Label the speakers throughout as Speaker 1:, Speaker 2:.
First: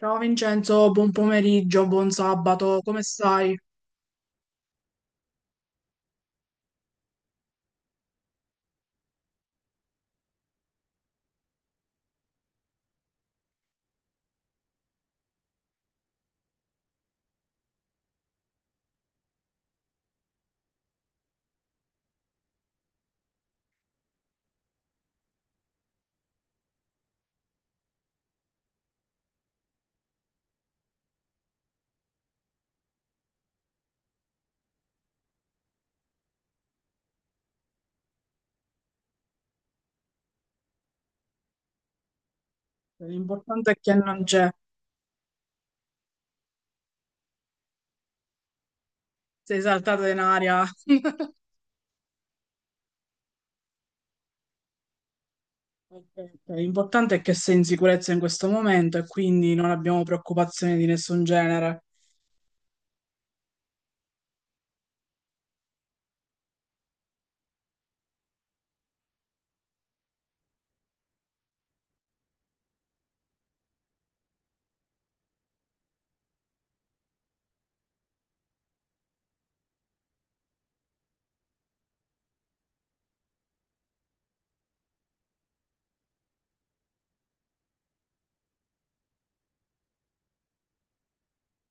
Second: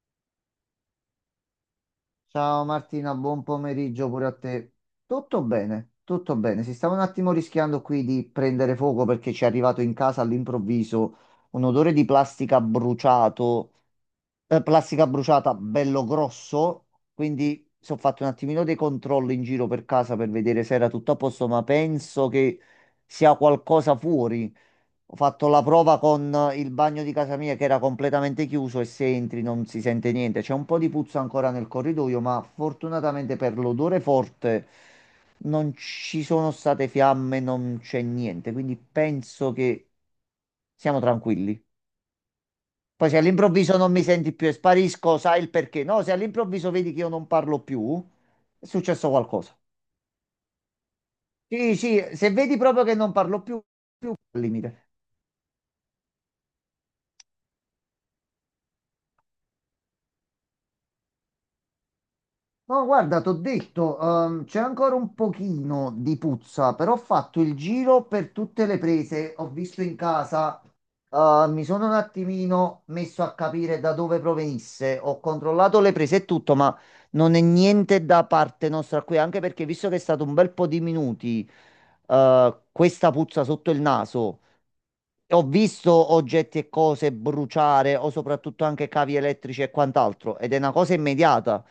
Speaker 1: Ciao Vincenzo, buon pomeriggio, buon
Speaker 2: Ciao
Speaker 1: sabato, come
Speaker 2: Martina, buon
Speaker 1: stai?
Speaker 2: pomeriggio pure a te. Tutto bene, tutto bene. Si stava un attimo rischiando qui di prendere fuoco perché ci è arrivato in casa all'improvviso un odore di plastica bruciato, plastica bruciata bello grosso, quindi ho fatto un attimino dei controlli in giro per casa per vedere se era tutto a posto, ma penso che sia qualcosa fuori. Ho fatto la prova con il bagno di casa mia che era completamente chiuso e se entri non si sente niente. C'è un po' di puzza ancora nel corridoio, ma fortunatamente per l'odore forte non ci sono state fiamme, non c'è niente. Quindi penso che siamo tranquilli. Poi se
Speaker 1: L'importante
Speaker 2: all'improvviso
Speaker 1: è
Speaker 2: non
Speaker 1: che
Speaker 2: mi
Speaker 1: non
Speaker 2: senti più
Speaker 1: c'è,
Speaker 2: e sparisco, sai il perché. No, se all'improvviso vedi che io non parlo più, è successo qualcosa.
Speaker 1: sei saltata in aria.
Speaker 2: Sì, sì, se vedi proprio che non parlo più, al limite.
Speaker 1: Ok, ok. L'importante è che sei in sicurezza in questo momento e quindi non abbiamo preoccupazioni di nessun genere.
Speaker 2: No, guarda, t'ho detto, c'è ancora un pochino di puzza, però ho fatto il giro per tutte le prese, ho visto in casa, mi sono un attimino messo a capire da dove provenisse, ho controllato le prese e tutto, ma non è niente da parte nostra qui, anche perché visto che è stato un bel po' di minuti, questa puzza sotto il naso. Ho visto oggetti e cose bruciare o soprattutto anche cavi elettrici e quant'altro ed è una cosa immediata.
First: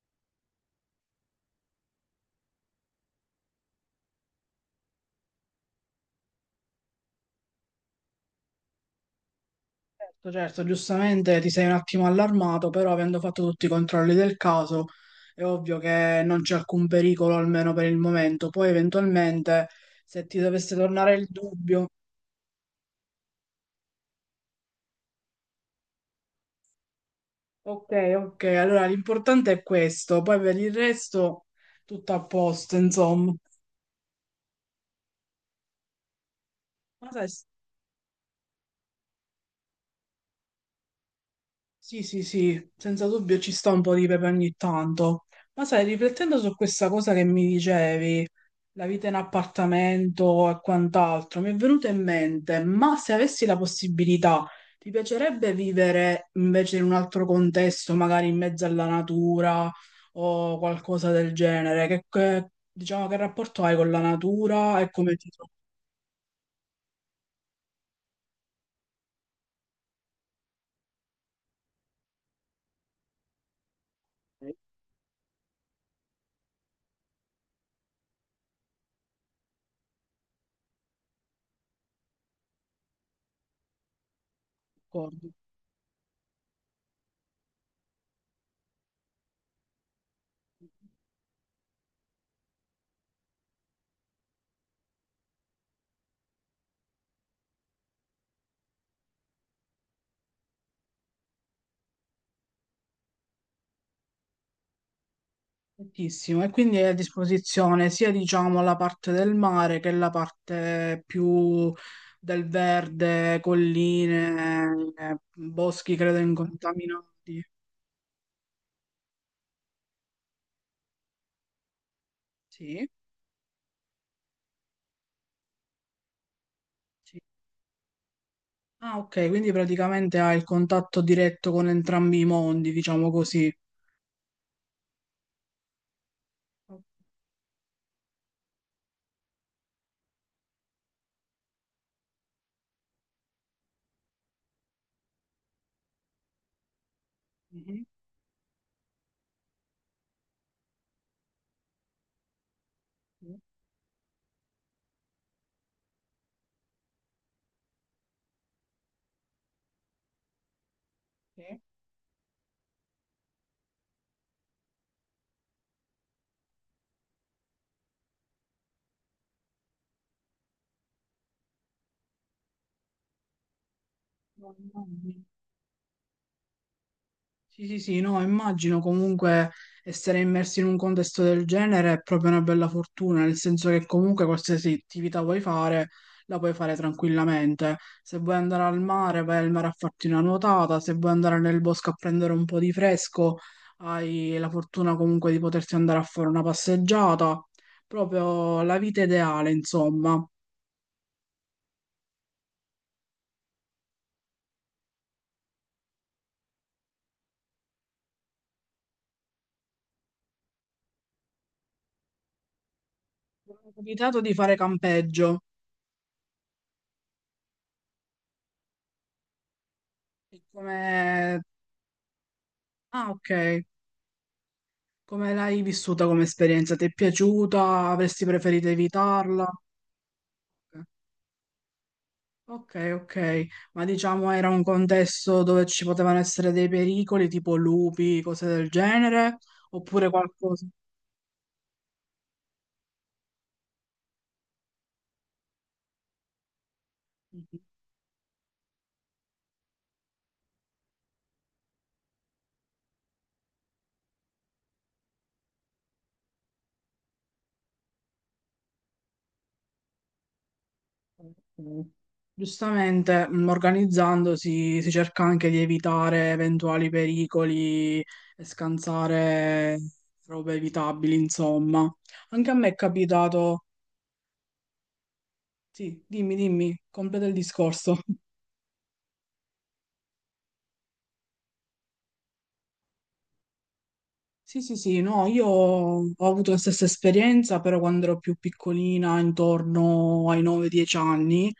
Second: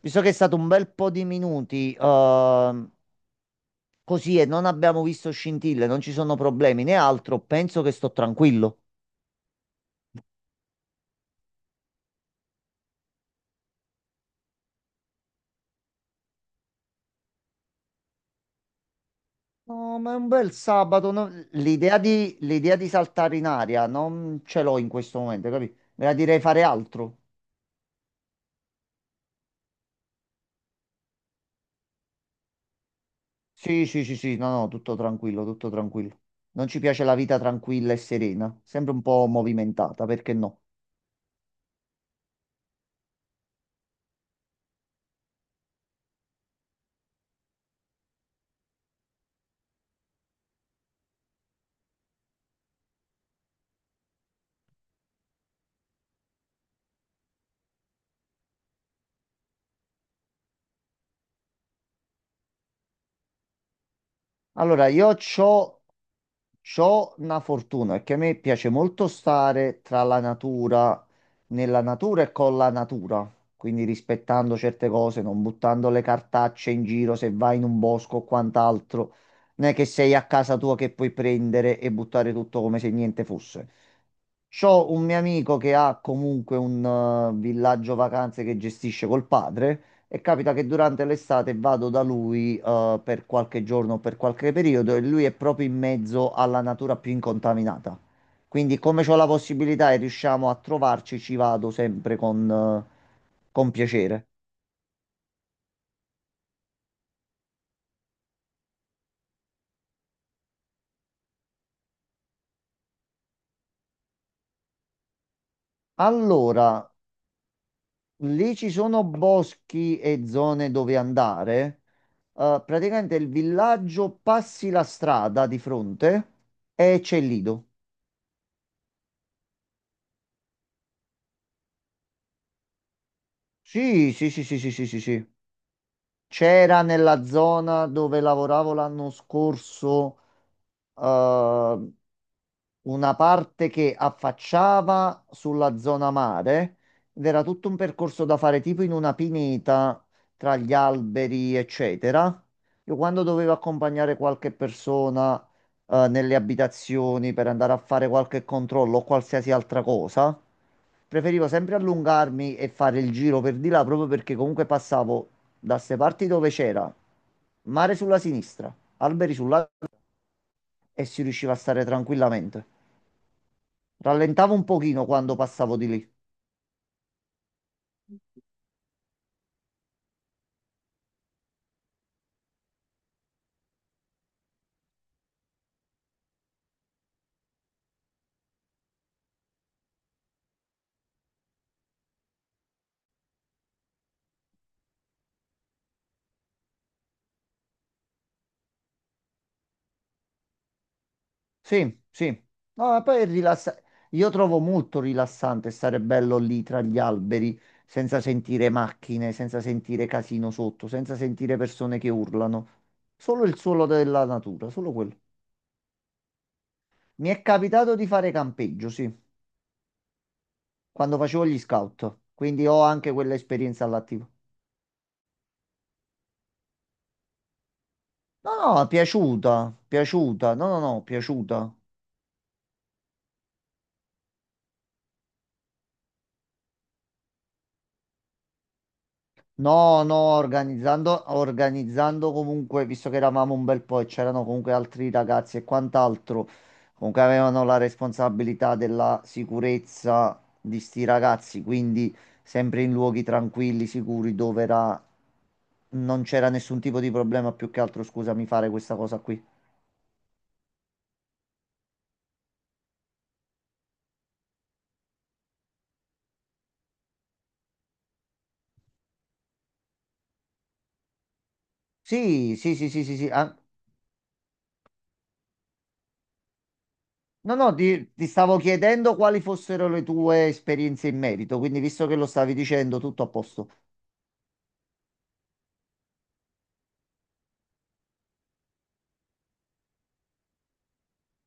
Speaker 2: Visto che è stato un bel po' di minuti così e non abbiamo visto scintille, non ci sono problemi né altro, penso che sto tranquillo.
Speaker 1: Certo, certo, giustamente ti sei un attimo allarmato, però avendo fatto tutti i controlli del caso è ovvio che non c'è alcun pericolo, almeno per il momento. Poi eventualmente,
Speaker 2: No, ma è
Speaker 1: se
Speaker 2: un
Speaker 1: ti
Speaker 2: bel
Speaker 1: dovesse
Speaker 2: sabato,
Speaker 1: tornare il
Speaker 2: no?
Speaker 1: dubbio.
Speaker 2: L'idea di saltare in aria non ce l'ho in questo momento, capito? Me la direi fare altro.
Speaker 1: Ok, ok, allora l'importante è questo, poi per il resto tutto a posto, insomma.
Speaker 2: Sì, sì, sì, sì, no, no, tutto tranquillo, tutto tranquillo. Non ci piace
Speaker 1: Ma
Speaker 2: la
Speaker 1: sai.
Speaker 2: vita tranquilla e serena, sempre un po' movimentata, perché no?
Speaker 1: Sì, sì, sì, senza dubbio ci sta un po' di pepe ogni tanto. Ma sai, riflettendo su questa cosa che mi dicevi, la vita in appartamento e quant'altro, mi è venuto in mente, ma se avessi la possibilità, ti piacerebbe vivere invece in un altro contesto, magari in mezzo alla natura o qualcosa del genere? Diciamo, che rapporto hai con la natura
Speaker 2: Allora,
Speaker 1: e
Speaker 2: io
Speaker 1: come ti
Speaker 2: c'ho, c'ho una fortuna, perché a me piace molto stare tra la natura, nella natura e con la natura, quindi rispettando certe cose, non buttando le cartacce in giro se vai in un bosco o quant'altro. Non è che sei a casa tua che puoi prendere e buttare tutto come se niente fosse. C'ho un mio
Speaker 1: trovi?
Speaker 2: amico che ha comunque un villaggio vacanze che gestisce col padre. E capita che durante l'estate vado da lui, per qualche giorno, per qualche periodo, e lui è proprio in mezzo alla natura più incontaminata. Quindi, come ho la possibilità e riusciamo a trovarci, ci vado sempre con piacere.
Speaker 1: Tantissimo, e quindi è a disposizione sia diciamo la parte del mare che la parte più del verde, colline, boschi credo
Speaker 2: Allora,
Speaker 1: incontaminati.
Speaker 2: lì ci sono boschi e zone dove andare.
Speaker 1: Sì,
Speaker 2: Praticamente il villaggio passi la strada di fronte e c'è
Speaker 1: sì.
Speaker 2: il lido.
Speaker 1: Ah, ok, quindi praticamente hai il contatto diretto con entrambi i mondi, diciamo così.
Speaker 2: Sì, sì, sì, sì, sì, sì, sì, sì. C'era
Speaker 1: Ok,
Speaker 2: nella zona dove lavoravo l'anno scorso, eh, una parte che affacciava sulla zona mare ed era tutto un percorso da fare tipo in una pineta tra gli alberi, eccetera. Io quando
Speaker 1: sì,
Speaker 2: dovevo accompagnare qualche persona nelle abitazioni per andare a fare qualche controllo o qualsiasi altra cosa, preferivo
Speaker 1: sì.
Speaker 2: sempre allungarmi e fare il giro per di là proprio perché comunque passavo da ste parti dove c'era mare sulla sinistra, alberi sulla, e si riusciva a stare tranquillamente. Rallentavo un pochino quando passavo di lì.
Speaker 1: Sì, sì, sì, no, immagino comunque essere immersi in un contesto del genere è proprio una bella fortuna, nel senso che comunque qualsiasi attività vuoi fare, la puoi fare tranquillamente. Se vuoi andare al mare, vai al mare a farti una nuotata, se vuoi andare nel bosco a prendere un po' di fresco, hai la fortuna comunque di poterti andare a fare una passeggiata, proprio la vita ideale, insomma.
Speaker 2: Sì, sì. No, ma poi io trovo molto rilassante stare bello lì tra gli alberi, senza sentire macchine, senza sentire casino sotto, senza sentire persone che urlano. Solo
Speaker 1: Mi
Speaker 2: il
Speaker 1: è
Speaker 2: suolo
Speaker 1: capitato
Speaker 2: della
Speaker 1: di fare
Speaker 2: natura, solo quello.
Speaker 1: campeggio,
Speaker 2: Mi è capitato di fare campeggio, sì,
Speaker 1: e
Speaker 2: quando
Speaker 1: come.
Speaker 2: facevo gli scout, quindi ho
Speaker 1: Ah,
Speaker 2: anche
Speaker 1: ok.
Speaker 2: quell'esperienza all'attivo.
Speaker 1: Come l'hai vissuta come esperienza? Ti è piaciuta? Avresti
Speaker 2: No,
Speaker 1: preferito
Speaker 2: no,
Speaker 1: evitarla?
Speaker 2: piaciuta, piaciuta, no, no,
Speaker 1: Ok,
Speaker 2: no, piaciuta.
Speaker 1: ok, ok. Ma diciamo era un contesto dove ci potevano essere dei pericoli tipo lupi, cose del genere,
Speaker 2: No,
Speaker 1: oppure
Speaker 2: no,
Speaker 1: qualcosa.
Speaker 2: organizzando, organizzando comunque, visto che eravamo un bel po' e c'erano comunque altri ragazzi e quant'altro, comunque avevano la responsabilità della sicurezza di sti ragazzi, quindi sempre in luoghi tranquilli, sicuri, dove era, non c'era nessun tipo di problema, più che altro, scusami, fare questa cosa qui.
Speaker 1: Ok. Giustamente, organizzandosi si cerca anche di evitare eventuali pericoli e scansare robe evitabili, insomma. Anche a
Speaker 2: Sì,
Speaker 1: me è
Speaker 2: sì, sì, sì, sì, sì. Ah.
Speaker 1: capitato. Sì, dimmi, dimmi, completa il
Speaker 2: No, no,
Speaker 1: discorso.
Speaker 2: ti stavo chiedendo quali fossero le tue esperienze in merito, quindi visto che lo stavi dicendo, tutto a posto.
Speaker 1: Sì, sì, sì, no, io ho avuto la stessa esperienza, però quando ero più piccolina, intorno ai 9-10 anni,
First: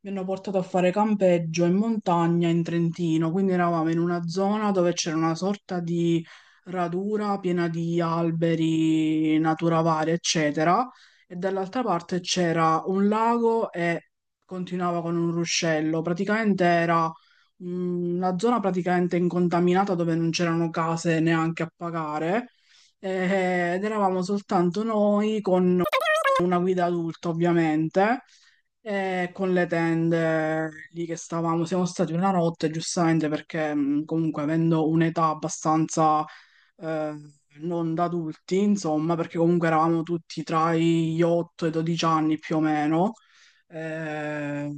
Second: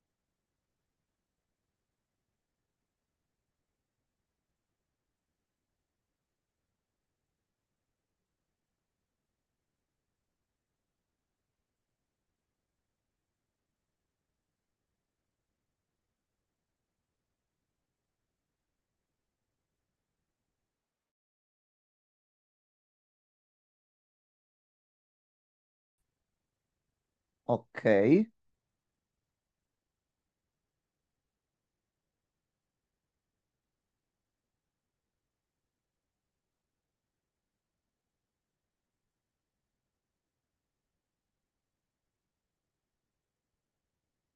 Speaker 1: mi hanno portato a fare campeggio in montagna in Trentino, quindi eravamo in una zona dove c'era una sorta di radura piena di alberi, natura varia, eccetera, e dall'altra parte c'era un lago e continuava con un ruscello, praticamente era la zona praticamente incontaminata dove non c'erano case neanche a pagare ed eravamo soltanto noi con una guida adulta ovviamente
Speaker 2: Ok.
Speaker 1: e con le tende lì che stavamo. Siamo stati una notte giustamente perché comunque avendo un'età abbastanza eh, non da adulti insomma perché comunque eravamo tutti tra gli 8 e i 12 anni più o meno. Eh,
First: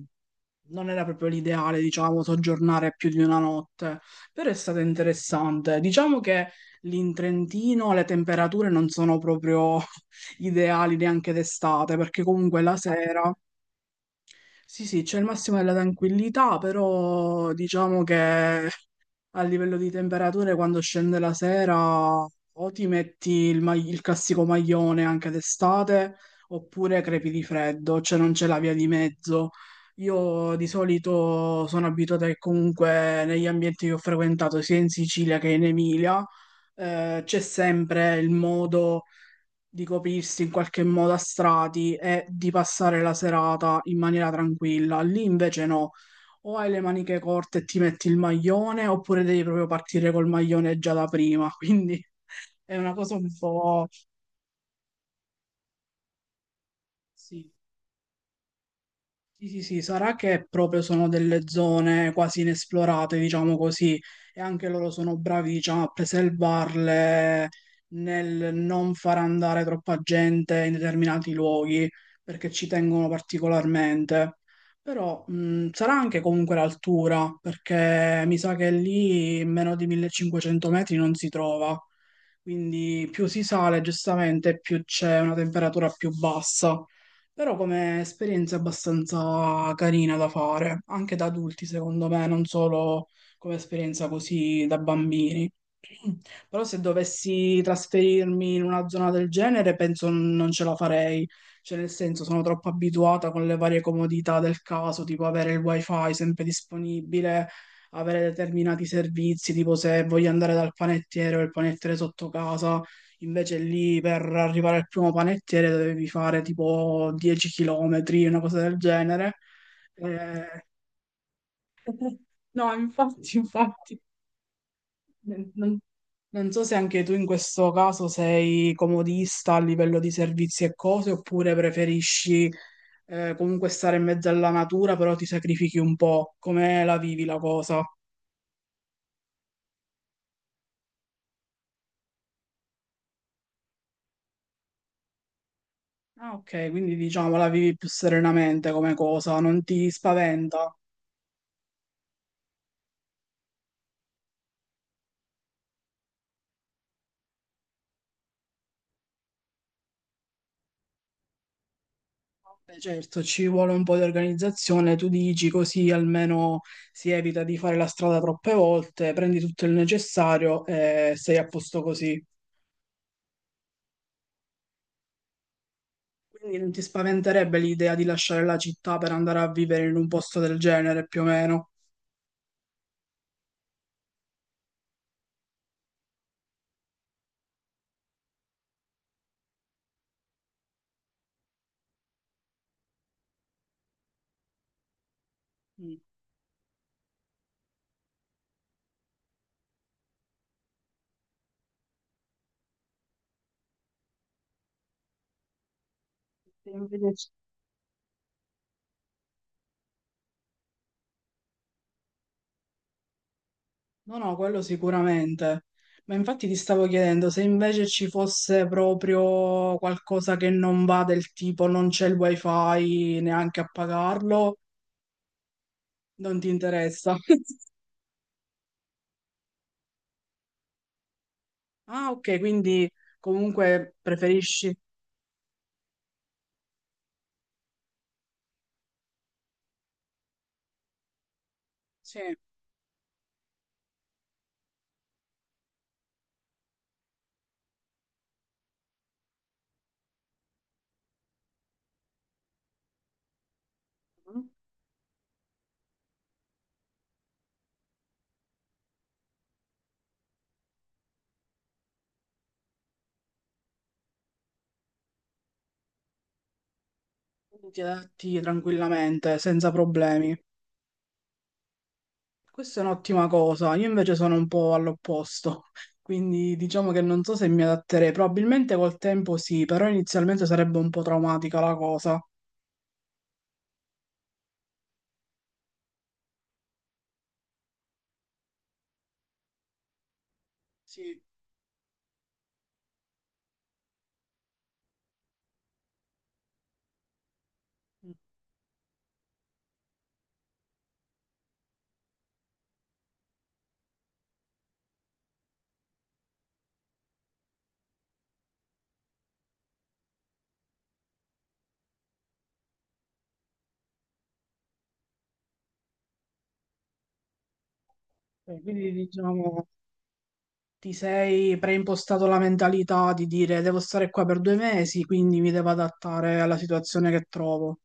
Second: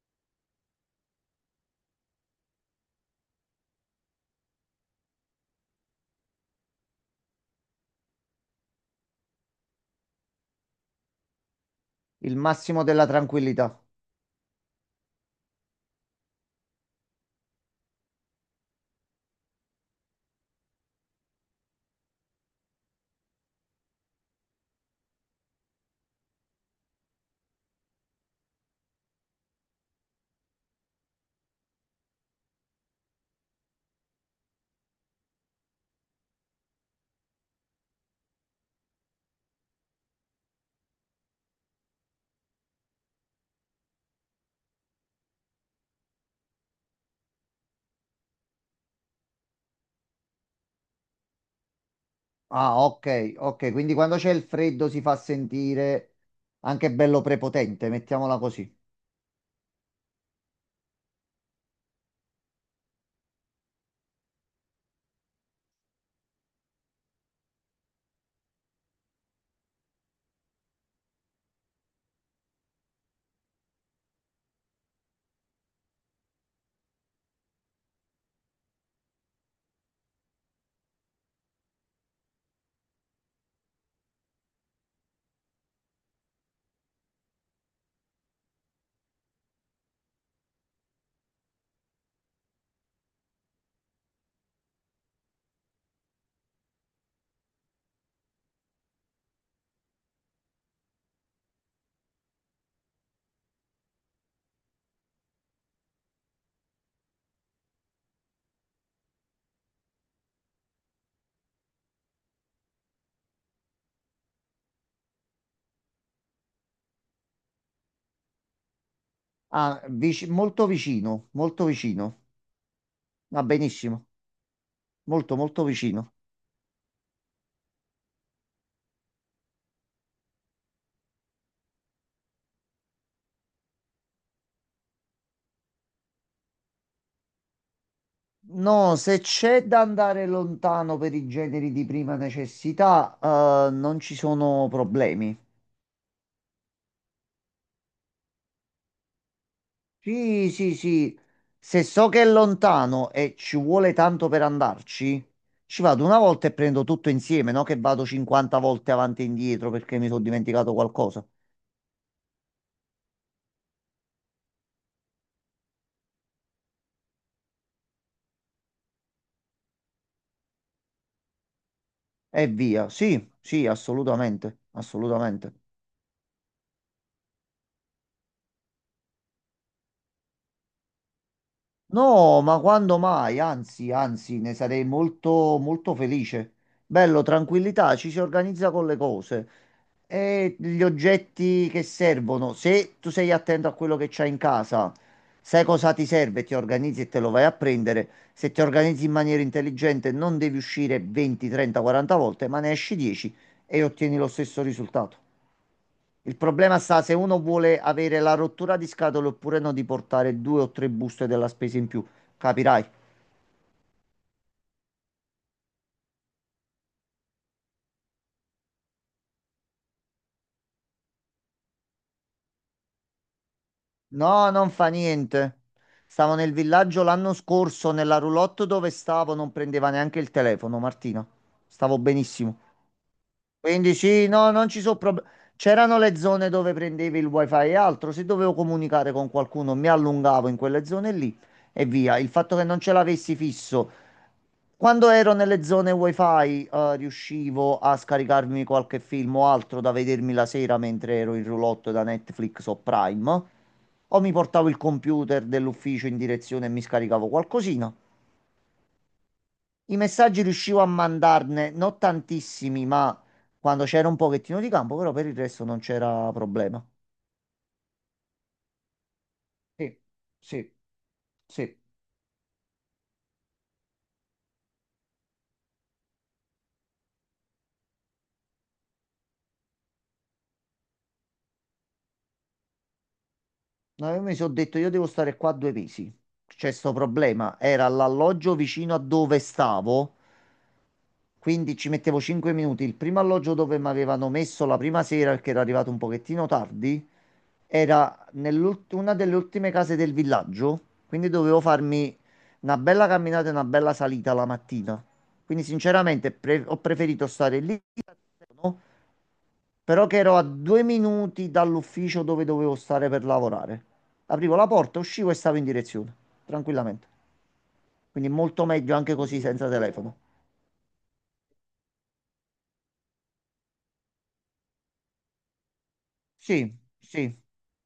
Speaker 1: Non era proprio l'ideale, diciamo, soggiornare più di una notte, però è stato interessante. Diciamo che lì in Trentino le temperature non sono proprio ideali neanche d'estate, perché
Speaker 2: Il
Speaker 1: comunque la
Speaker 2: massimo della
Speaker 1: sera,
Speaker 2: tranquillità.
Speaker 1: sì, sì, c'è il massimo della tranquillità, però diciamo che a livello di temperature, quando scende la sera, o ti metti il classico maglione anche d'estate, oppure crepi di freddo, cioè non c'è la via di mezzo. Io di solito sono abituata che comunque negli ambienti che ho frequentato, sia in Sicilia che in Emilia, c'è sempre il modo di coprirsi in qualche modo a strati e di passare la serata in maniera tranquilla. Lì invece no, o hai le maniche corte e ti metti il maglione, oppure devi proprio partire col maglione già da prima. Quindi è
Speaker 2: Ah,
Speaker 1: una cosa un
Speaker 2: ok, ok.
Speaker 1: po'.
Speaker 2: Quindi quando c'è il freddo si fa sentire anche bello
Speaker 1: Sì.
Speaker 2: prepotente, mettiamola così.
Speaker 1: Sì, sì, sì, sarà che proprio sono delle zone quasi inesplorate, diciamo così, e anche loro sono bravi, diciamo, a preservarle nel non far andare troppa gente in determinati luoghi, perché ci tengono particolarmente. Però sarà anche comunque l'altura, perché mi sa che lì meno di 1500 metri non si trova, quindi più si sale, giustamente, più c'è una temperatura più bassa. Però come esperienza è abbastanza carina da fare, anche da adulti secondo me, non solo come esperienza così da bambini. Però se dovessi trasferirmi in una zona del genere, penso non ce la farei. Cioè, nel senso, sono troppo abituata con le varie comodità del caso, tipo avere il wifi sempre disponibile, avere determinati servizi, tipo se voglio andare dal panettiere o il panettiere sotto casa, invece lì per arrivare al primo panettiere dovevi fare tipo 10 km, una cosa del genere.
Speaker 2: Ah,
Speaker 1: Eh,
Speaker 2: molto vicino, molto vicino.
Speaker 1: no, infatti,
Speaker 2: Va
Speaker 1: infatti,
Speaker 2: benissimo, molto, molto
Speaker 1: non,
Speaker 2: vicino.
Speaker 1: Non so se anche tu in questo caso sei comodista a livello di servizi e cose, oppure preferisci comunque stare in mezzo alla natura, però ti sacrifichi un po'. Come la vivi la cosa?
Speaker 2: No, se c'è da andare lontano per i generi di prima necessità, non ci sono problemi.
Speaker 1: Ah, ok, quindi diciamo la vivi più serenamente come cosa, non ti
Speaker 2: Sì,
Speaker 1: spaventa?
Speaker 2: sì, sì. Se so che è lontano e ci vuole tanto per andarci, ci vado una volta e prendo tutto insieme, no? Che vado 50 volte avanti e indietro perché mi sono dimenticato qualcosa.
Speaker 1: Vabbè, certo, ci vuole un po' di organizzazione, tu dici così almeno si evita di fare la strada troppe volte, prendi tutto il necessario e sei a posto così.
Speaker 2: E via. Sì, sì, assolutamente, assolutamente.
Speaker 1: Quindi non ti spaventerebbe l'idea di lasciare la città per andare a vivere in un posto del genere, più o meno?
Speaker 2: No, ma quando mai? Anzi, anzi, ne sarei molto, molto felice. Bello, tranquillità, ci si organizza con le cose. E gli oggetti che servono, se tu sei attento a quello che c'hai in casa, sai cosa
Speaker 1: Mm.
Speaker 2: ti serve, ti organizzi e te lo vai a prendere. Se ti organizzi in maniera intelligente, non devi uscire 20, 30, 40 volte, ma ne esci 10 e ottieni lo stesso risultato. Il
Speaker 1: Se
Speaker 2: problema
Speaker 1: invece
Speaker 2: sta se
Speaker 1: ci-
Speaker 2: uno vuole avere la rottura di scatole oppure no di portare due o tre buste della spesa in più. Capirai?
Speaker 1: No, no, quello sicuramente. Ma infatti ti stavo chiedendo se invece ci fosse proprio qualcosa che non va del tipo non c'è il wifi neanche a
Speaker 2: No,
Speaker 1: pagarlo,
Speaker 2: non fa niente. Stavo
Speaker 1: non ti
Speaker 2: nel villaggio
Speaker 1: interessa.
Speaker 2: l'anno scorso, nella roulotte dove stavo, non prendeva neanche il telefono, Martina. Stavo
Speaker 1: Ah, ok,
Speaker 2: benissimo.
Speaker 1: quindi
Speaker 2: Quindi
Speaker 1: comunque
Speaker 2: sì, no, non
Speaker 1: preferisci.
Speaker 2: ci sono problemi. C'erano le zone dove prendevi il wifi e altro, se dovevo comunicare con qualcuno mi allungavo in quelle zone lì e via.
Speaker 1: Sì.
Speaker 2: Il fatto che non ce l'avessi fisso, quando ero nelle zone wifi, riuscivo a scaricarmi qualche film o altro da vedermi la sera mentre ero in roulotte da Netflix o Prime, o mi
Speaker 1: Quindi
Speaker 2: portavo il computer dell'ufficio in direzione e mi scaricavo qualcosina. I messaggi riuscivo a mandarne, non tantissimi, ma quando c'era un pochettino di campo, però per il resto non c'era problema.
Speaker 1: ti adatti tranquillamente, senza
Speaker 2: Sì,
Speaker 1: problemi.
Speaker 2: sì, sì.
Speaker 1: Questa è un'ottima cosa, io invece sono un po' all'opposto, quindi diciamo che non so se mi adatterei, probabilmente col tempo sì, però inizialmente sarebbe un po' traumatica la cosa.
Speaker 2: No, io mi sono detto, io devo stare qua 2 mesi. C'è sto problema. Era l'alloggio vicino a dove stavo,
Speaker 1: Sì.
Speaker 2: quindi ci mettevo 5 minuti. Il primo alloggio dove mi avevano messo la prima sera, perché era arrivato un pochettino tardi. Era una delle ultime case del villaggio, quindi dovevo farmi una bella camminata e una bella salita la mattina. Quindi sinceramente ho preferito stare lì, no? Però che ero a 2 minuti dall'ufficio dove dovevo stare per lavorare. Aprivo la porta, uscivo e stavo in direzione, tranquillamente. Quindi
Speaker 1: Ok,
Speaker 2: molto
Speaker 1: quindi
Speaker 2: meglio anche così
Speaker 1: diciamo
Speaker 2: senza telefono.
Speaker 1: ti sei preimpostato la mentalità di dire devo stare qua per 2 mesi, quindi mi devo adattare alla
Speaker 2: Sì,
Speaker 1: situazione che
Speaker 2: sì,
Speaker 1: trovo.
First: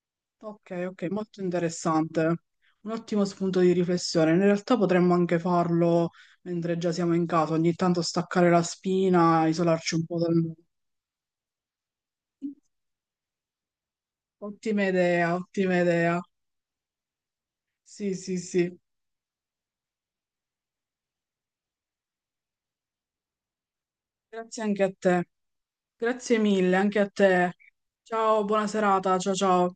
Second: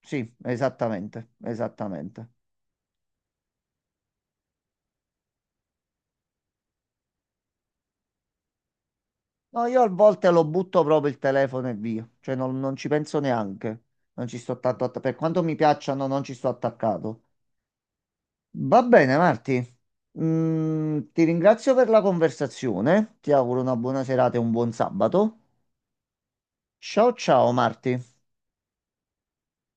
Speaker 2: sì,
Speaker 1: Ok, ok,
Speaker 2: esattamente,
Speaker 1: molto
Speaker 2: esattamente.
Speaker 1: interessante. Un ottimo spunto di riflessione. In realtà potremmo anche farlo mentre già siamo in casa, ogni tanto staccare la spina,
Speaker 2: No, io a
Speaker 1: isolarci un po'
Speaker 2: volte
Speaker 1: dal
Speaker 2: lo
Speaker 1: mondo.
Speaker 2: butto proprio il telefono e via, cioè non ci penso neanche, non ci sto tanto
Speaker 1: Ottima
Speaker 2: per
Speaker 1: idea,
Speaker 2: quanto mi
Speaker 1: ottima
Speaker 2: piacciono
Speaker 1: idea.
Speaker 2: non ci sto attaccato.
Speaker 1: Sì, sì, sì.
Speaker 2: Va bene, Marti. Ti ringrazio per la conversazione, ti auguro una buona serata e un
Speaker 1: Grazie
Speaker 2: buon
Speaker 1: anche a te.
Speaker 2: sabato.
Speaker 1: Grazie mille anche a
Speaker 2: Ciao ciao
Speaker 1: te.
Speaker 2: Marti.
Speaker 1: Ciao, buona serata. Ciao, ciao.